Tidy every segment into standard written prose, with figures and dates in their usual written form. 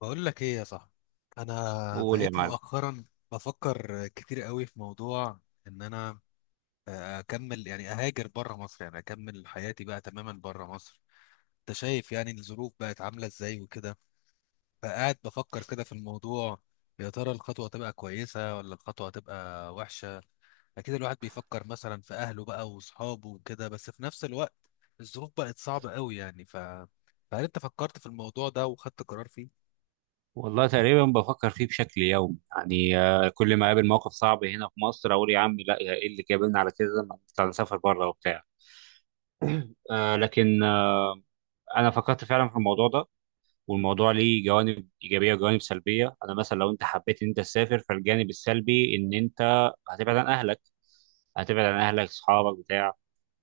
بقول لك ايه يا صاحبي؟ انا قول يا بقيت معلم. مؤخرا بفكر كتير قوي في موضوع ان انا اكمل، يعني اهاجر بره مصر، يعني اكمل حياتي بقى تماما بره مصر. انت شايف يعني الظروف بقت عامله ازاي وكده، فقاعد بفكر كده في الموضوع: يا ترى الخطوه تبقى كويسه ولا الخطوه تبقى وحشه؟ اكيد الواحد بيفكر مثلا في اهله بقى واصحابه وكده، بس في نفس الوقت الظروف بقت صعبه قوي يعني. فهل انت فكرت في الموضوع ده وخدت قرار فيه؟ والله تقريبا بفكر فيه بشكل يومي، يعني كل ما اقابل موقف صعب هنا في مصر اقول يا عم لا، يا ايه اللي جابلنا على كده؟ ما نطلع نسافر بره وبتاع. آه، لكن آه، انا فكرت فعلا في الموضوع ده، والموضوع ليه جوانب ايجابيه وجوانب سلبيه. انا مثلا لو انت حبيت ان انت تسافر، فالجانب السلبي ان انت هتبعد عن اهلك. هتبعد عن اهلك، اصحابك، بتاع،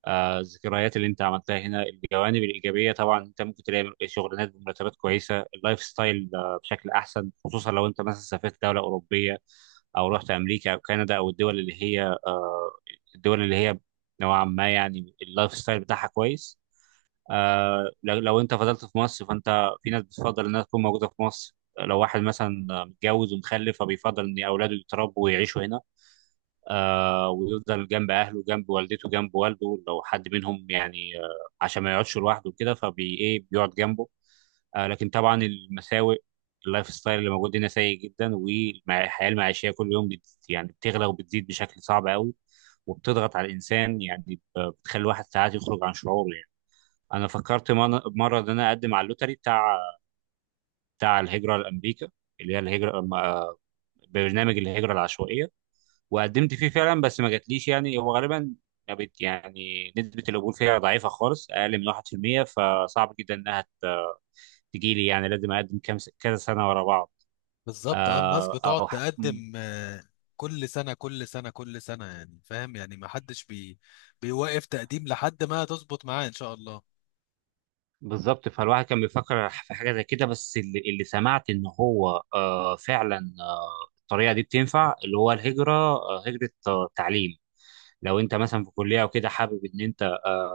الذكريات اللي انت عملتها هنا. الجوانب الايجابيه طبعا انت ممكن تلاقي شغلانات بمرتبات كويسه، اللايف ستايل بشكل احسن، خصوصا لو انت مثلا سافرت دوله اوروبيه او رحت امريكا او كندا، او الدول اللي هي آه، الدول اللي هي نوعا ما يعني اللايف ستايل بتاعها كويس. لو انت فضلت في مصر، فانت في ناس بتفضل انها تكون موجوده في مصر. لو واحد مثلا متجوز ومخلف، فبيفضل ان اولاده يتربوا ويعيشوا هنا. آه، ويفضل جنب أهله، جنب والدته، جنب والده لو حد منهم، يعني آه عشان ما يقعدش لوحده كده، فبي إيه بيقعد جنبه. آه، لكن طبعا المساوئ اللايف ستايل اللي موجود هنا سيء جدا، والحياة المعيشية كل يوم يعني بتغلى وبتزيد بشكل صعب قوي، وبتضغط على الإنسان، يعني بتخلي الواحد ساعات يخرج عن شعوره. يعني أنا فكرت مرة إن أنا أقدم على اللوتري بتاع الهجرة لأمريكا، اللي هي الهجرة آه، برنامج الهجرة العشوائية. وقدمت فيه فعلا، بس ما جاتليش. يعني هو غالبا ما بت- يعني نسبة القبول فيها ضعيفة خالص، أقل من 1%. فصعب جدا إنها تجي لي، يعني لازم اقدم كذا سنه ورا بعض. بالظبط، اه، الناس آه بتقعد او ح- م- تقدم، كل سنة كل سنة كل سنة، يعني فاهم، يعني ما حدش بيوقف تقديم لحد ما تظبط معاه إن شاء الله. بالظبط. فالواحد كان بيفكر في حاجه زي كده، بس اللي سمعت ان هو آه فعلا آه الطريقه دي بتنفع اللي هو الهجره آه، هجره آه تعليم. لو انت مثلا في كليه او كده حابب ان انت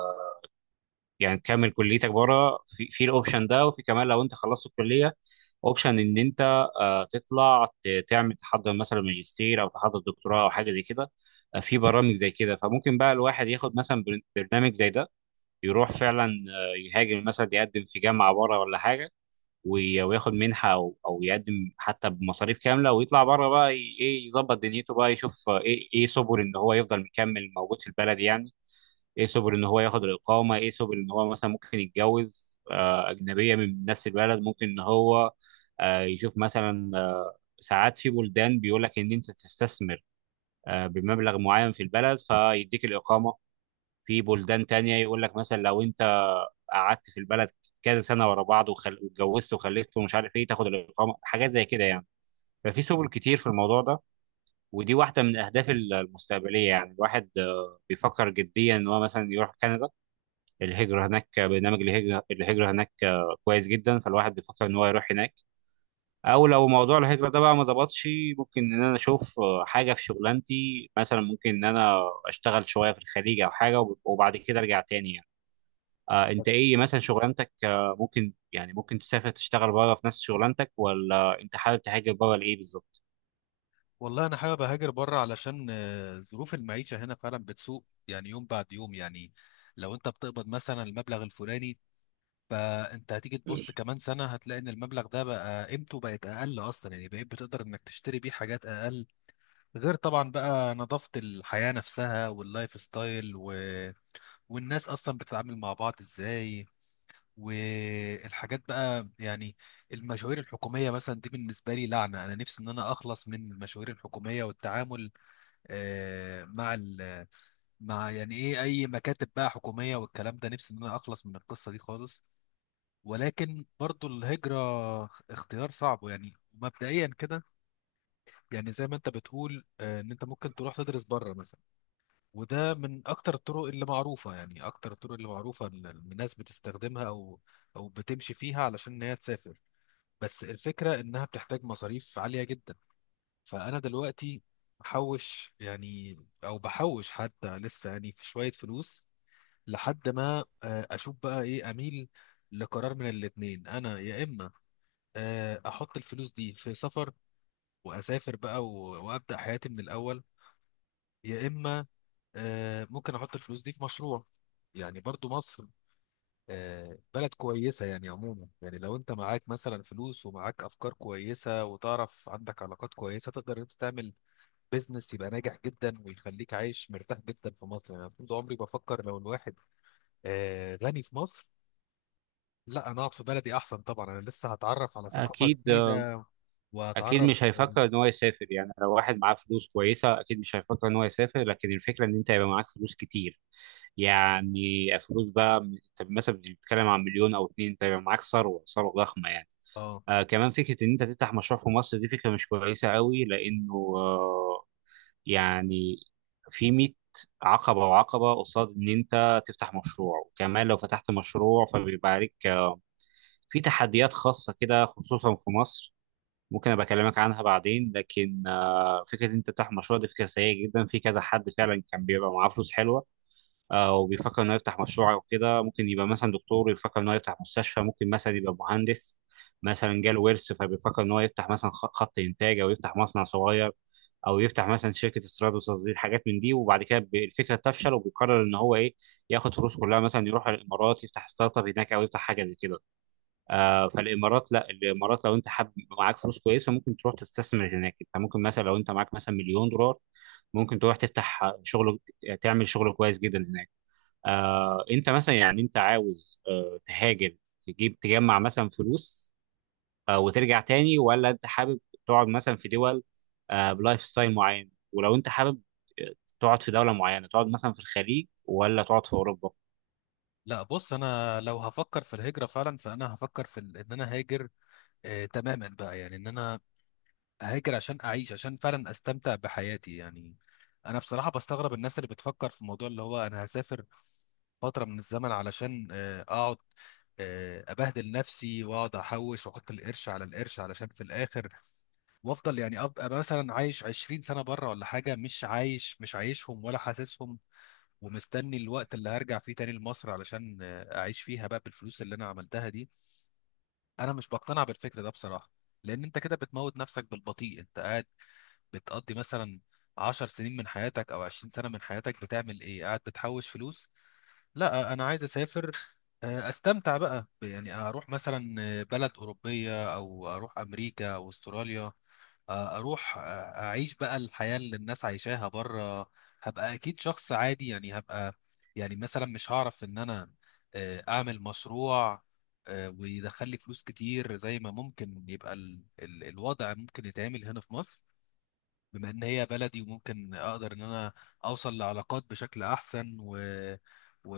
يعني تكمل كليتك بره، في الاوبشن ده. وفي كمان لو انت خلصت الكليه، اوبشن ان انت آه، تطلع تعمل تحضر مثلا ماجستير او تحضر دكتوراه او حاجه زي كده. آه، في برامج زي كده، فممكن بقى الواحد ياخد مثلا برنامج زي ده، يروح فعلا آه، يهاجر، مثلا يقدم في جامعه بره ولا حاجه، وياخد منحه او يقدم حتى بمصاريف كامله، ويطلع بره بقى ايه يظبط دنيته بقى، يشوف آه، ايه سبل ان هو يفضل مكمل موجود في البلد، يعني ايه سبل ان هو ياخد الاقامه، ايه سبل ان هو مثلا ممكن يتجوز آه، اجنبيه من نفس البلد، ممكن ان هو آه، يشوف مثلا آه، ساعات في بلدان بيقول لك ان انت تستثمر آه، بمبلغ معين في البلد فيديك الاقامه. في بلدان تانية يقول لك مثلا لو انت قعدت في البلد كذا سنه ورا بعض، واتجوزت وخلفت ومش عارف ايه، تاخد الاقامه، حاجات زي كده يعني. ففي سبل كتير في الموضوع ده. ودي واحده من الاهداف المستقبليه، يعني الواحد آه، بيفكر جديا ان هو مثلا يروح كندا. الهجرة هناك، برنامج الهجرة هناك كويس جدا. فالواحد بيفكر إن هو يروح هناك. أو لو موضوع الهجرة ده بقى ما ظبطش، ممكن إن أنا أشوف حاجة في شغلانتي، مثلا ممكن إن أنا أشتغل شوية في الخليج أو حاجة، وبعد كده أرجع تاني يعني. آه، أنت إيه مثلا شغلانتك؟ آه، ممكن يعني ممكن تسافر تشتغل بره في نفس شغلانتك، ولا أنت حابب تهاجر بره لإيه بالظبط؟ والله أنا حابب أهاجر بره علشان ظروف المعيشة هنا فعلا بتسوء يعني، يوم بعد يوم يعني. لو أنت بتقبض مثلا المبلغ الفلاني، فأنت هتيجي تبص كمان سنة هتلاقي إن المبلغ ده بقى قيمته بقت أقل أصلا، يعني بقيت بتقدر إنك تشتري بيه حاجات أقل. غير طبعا بقى نظافة الحياة نفسها واللايف ستايل و والناس اصلا بتتعامل مع بعض ازاي، والحاجات بقى يعني. المشاوير الحكوميه مثلا دي بالنسبه لي لعنه، انا نفسي ان انا اخلص من المشاوير الحكوميه والتعامل مع مع يعني ايه اي مكاتب بقى حكوميه والكلام ده، نفسي ان انا اخلص من القصه دي خالص. ولكن برضو الهجره اختيار صعب يعني مبدئيا كده. يعني زي ما انت بتقول، ان انت ممكن تروح تدرس بره مثلا، وده من اكتر الطرق اللي معروفه، يعني اكتر الطرق اللي معروفه إن الناس بتستخدمها او او بتمشي فيها علشان ان هي تسافر. بس الفكره انها بتحتاج مصاريف عاليه جدا. فانا دلوقتي بحوش يعني، او بحوش حتى لسه يعني في شويه فلوس لحد ما اشوف بقى ايه اميل لقرار من الاتنين. انا يا اما احط الفلوس دي في سفر واسافر بقى وابدا حياتي من الاول، يا اما ممكن احط الفلوس دي في مشروع. يعني برضو مصر بلد كويسة يعني عموما، يعني لو انت معاك مثلا فلوس ومعاك افكار كويسة وتعرف عندك علاقات كويسة، تقدر انت تعمل بيزنس يبقى ناجح جدا ويخليك عايش مرتاح جدا في مصر. يعني أنا طول عمري بفكر، لو الواحد غني في مصر، لا انا اقعد في بلدي احسن. طبعا انا لسه هتعرف على ثقافة أكيد. جديدة اكيد وهتعرف. مش هيفكر ان هو يسافر. يعني لو واحد معاه فلوس كويسه، اكيد مش هيفكر ان هو يسافر. لكن الفكره ان انت يبقى معاك فلوس كتير، يعني فلوس بقى. انت مثلا بتتكلم عن مليون او اتنين، انت يبقى معاك ثروه ضخمه يعني. اه، آه، كمان فكره ان انت تفتح مشروع في مصر، دي فكره مش كويسه قوي، لانه آه يعني في 100 عقبه وعقبه قصاد ان انت تفتح مشروع. وكمان لو فتحت مشروع، فبيبقى عليك آه، في تحديات خاصة كده، خصوصا في مصر، ممكن ابقى اكلمك عنها بعدين. لكن آه، فكره انت تفتح مشروع دي فكره سيئه جدا. في كذا حد فعلا كان بيبقى معاه فلوس حلوه آه، وبيفكر انه يفتح مشروع او كده. ممكن يبقى مثلا دكتور يفكر انه يفتح مستشفى، ممكن مثلا يبقى مهندس مثلا جاله ورث، فبيفكر ان هو يفتح مثلا خط انتاج، او يفتح مصنع صغير، او يفتح مثلا شركه استيراد وتصدير، حاجات من دي. وبعد كده الفكره تفشل، وبيقرر ان هو ايه، ياخد فلوس كلها مثلا يروح الامارات يفتح ستارت اب هناك، او يفتح حاجه زي كده. آه، فالامارات، لا الامارات لو انت حاب معاك فلوس كويسه، ممكن تروح تستثمر هناك. انت ممكن مثلا لو انت معاك مثلا مليون دولار، ممكن تروح تفتح شغل، تعمل شغل كويس جدا هناك. آه، انت مثلا يعني انت عاوز آه، تهاجر، تجيب تجمع مثلا فلوس آه، وترجع تاني، ولا انت حابب تقعد مثلا في دول آه، بلايف ستايل معين، ولو انت حابب آه، تقعد في دوله معينه، تقعد مثلا في الخليج ولا تقعد في اوروبا؟ لا، بص، انا لو هفكر في الهجرة فعلا فانا هفكر في ان انا هاجر تماما بقى، يعني ان انا هاجر عشان اعيش، عشان فعلا استمتع بحياتي يعني. انا بصراحه بستغرب الناس اللي بتفكر في الموضوع اللي هو انا هسافر فتره من الزمن علشان اقعد ابهدل نفسي واقعد احوش واحط القرش على القرش علشان في الاخر وافضل، يعني ابقى مثلا عايش 20 سنه بره ولا حاجه، مش عايش، مش عايشهم ولا حاسسهم، ومستني الوقت اللي هرجع فيه تاني لمصر علشان اعيش فيها بقى بالفلوس اللي انا عملتها دي. انا مش بقتنع بالفكر ده بصراحه. لان انت كده بتموت نفسك بالبطيء. انت قاعد بتقضي مثلا 10 سنين من حياتك او 20 سنة من حياتك بتعمل ايه؟ قاعد بتحوش فلوس. لا، انا عايز اسافر استمتع بقى يعني اروح مثلا بلد اوروبية او اروح امريكا او استراليا، اروح اعيش بقى الحياة اللي الناس عايشاها بره. هبقى اكيد شخص عادي يعني، هبقى يعني مثلا مش هعرف ان انا اعمل مشروع ويدخل لي فلوس كتير زي ما ممكن يبقى ال ال الوضع ممكن يتعمل هنا في مصر، بما ان هي بلدي، وممكن اقدر ان انا اوصل لعلاقات بشكل احسن و...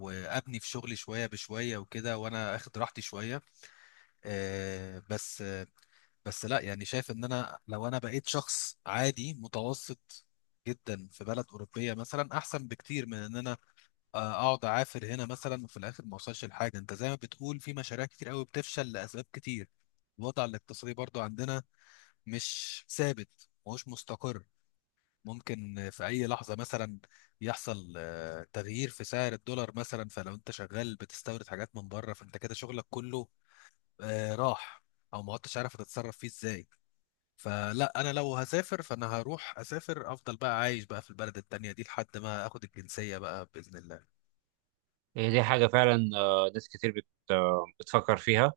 وابني في شغلي شويه بشويه وكده وانا اخد راحتي شويه. آه بس آه بس لا يعني، شايف ان انا لو انا بقيت شخص عادي متوسط جدا في بلد اوروبيه مثلا احسن بكتير من ان انا اقعد اعافر هنا مثلا وفي الاخر ما اوصلش لحاجه. انت زي ما بتقول، في مشاريع كتير قوي بتفشل لاسباب كتير. الوضع الاقتصادي برضو عندنا مش ثابت، مش مستقر. ممكن في أي لحظة مثلا يحصل تغيير في سعر الدولار مثلا، فلو أنت شغال بتستورد حاجات من بره فأنت كده شغلك كله راح، أو ما عدتش عارف هتتصرف فيه إزاي. فلا، أنا لو هسافر فأنا هروح أسافر، أفضل بقى عايش بقى في البلد التانية دي لحد ما أخد الجنسية بقى بإذن الله. هي دي حاجه فعلا آه، ناس كتير بتفكر فيها.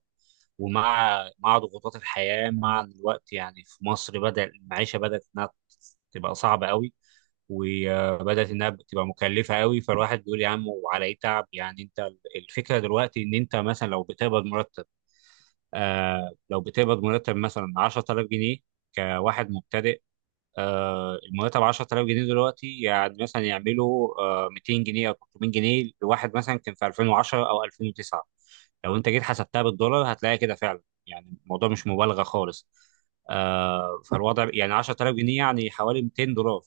ومع ضغوطات الحياة مع الوقت يعني في مصر، بدأ المعيشة بدأت إنها تبقى صعبة قوي، وبدأت إنها تبقى مكلفة قوي. فالواحد بيقول يا عم وعلى إيه تعب، يعني أنت الفكرة دلوقتي إن أنت مثلا لو بتقبض مرتب آه لو بتقبض مرتب مثلا 10000 جنيه كواحد مبتدئ، آه، المرتب 10000 جنيه دلوقتي يعني مثلا يعملوا آه، 200 جنيه او 300 جنيه لواحد مثلا كان في 2010 او 2009. لو انت جيت حسبتها بالدولار هتلاقي كده فعلا. يعني الموضوع مش مبالغه خالص. آه، فالوضع يعني 10000 جنيه يعني حوالي 200 دولار.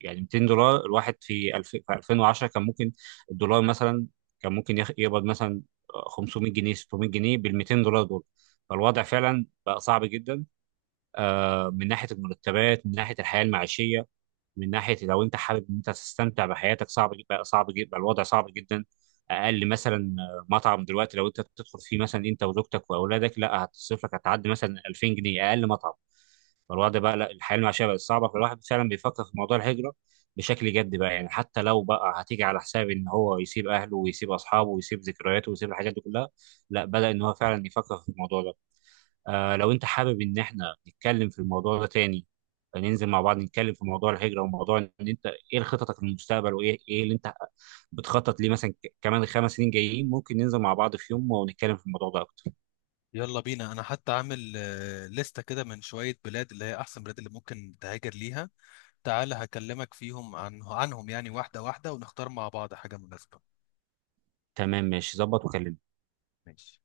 يعني 200 دولار، الواحد في الف... في 2010 كان ممكن الدولار مثلا كان ممكن يقبض مثلا 500 جنيه 600 جنيه بال 200 دولار دول. فالوضع فعلا بقى صعب جدا. آه، من ناحيه المرتبات، من ناحيه الحياه المعيشيه، من ناحيه لو انت حابب ان انت تستمتع بحياتك، صعب جدا، صعب جدا، الوضع صعب جدا. اقل مثلا آه، مطعم دلوقتي لو انت بتدخل فيه مثلا انت وزوجتك واولادك، لا هتصرف لك، هتعدي مثلا 2000 جنيه اقل مطعم. فالوضع بقى لا، الحياه المعيشيه بقت صعبه. فالواحد فعلا بيفكر في موضوع الهجره بشكل جد بقى، يعني حتى لو بقى هتيجي على حساب ان هو يسيب اهله ويسيب اصحابه ويسيب ذكرياته ويسيب الحاجات دي كلها، لا، بدأ ان هو فعلا يفكر في الموضوع ده. آه لو انت حابب ان احنا نتكلم في الموضوع ده تاني، ننزل مع بعض نتكلم في موضوع الهجرة، وموضوع ان انت ايه خططك للمستقبل، وايه اللي انت بتخطط ليه مثلا، كمان الخمس سنين جايين، ممكن ننزل مع بعض في يوم ونتكلم في الموضوع ده اكتر. يلا بينا. أنا حتى عامل لستة كده من شوية بلاد اللي هي أحسن بلاد اللي ممكن تهاجر ليها، تعالى هكلمك فيهم عنهم يعني واحدة واحدة ونختار مع بعض حاجة مناسبة. تمام، ماشي، ظبط وكلمني. ماشي.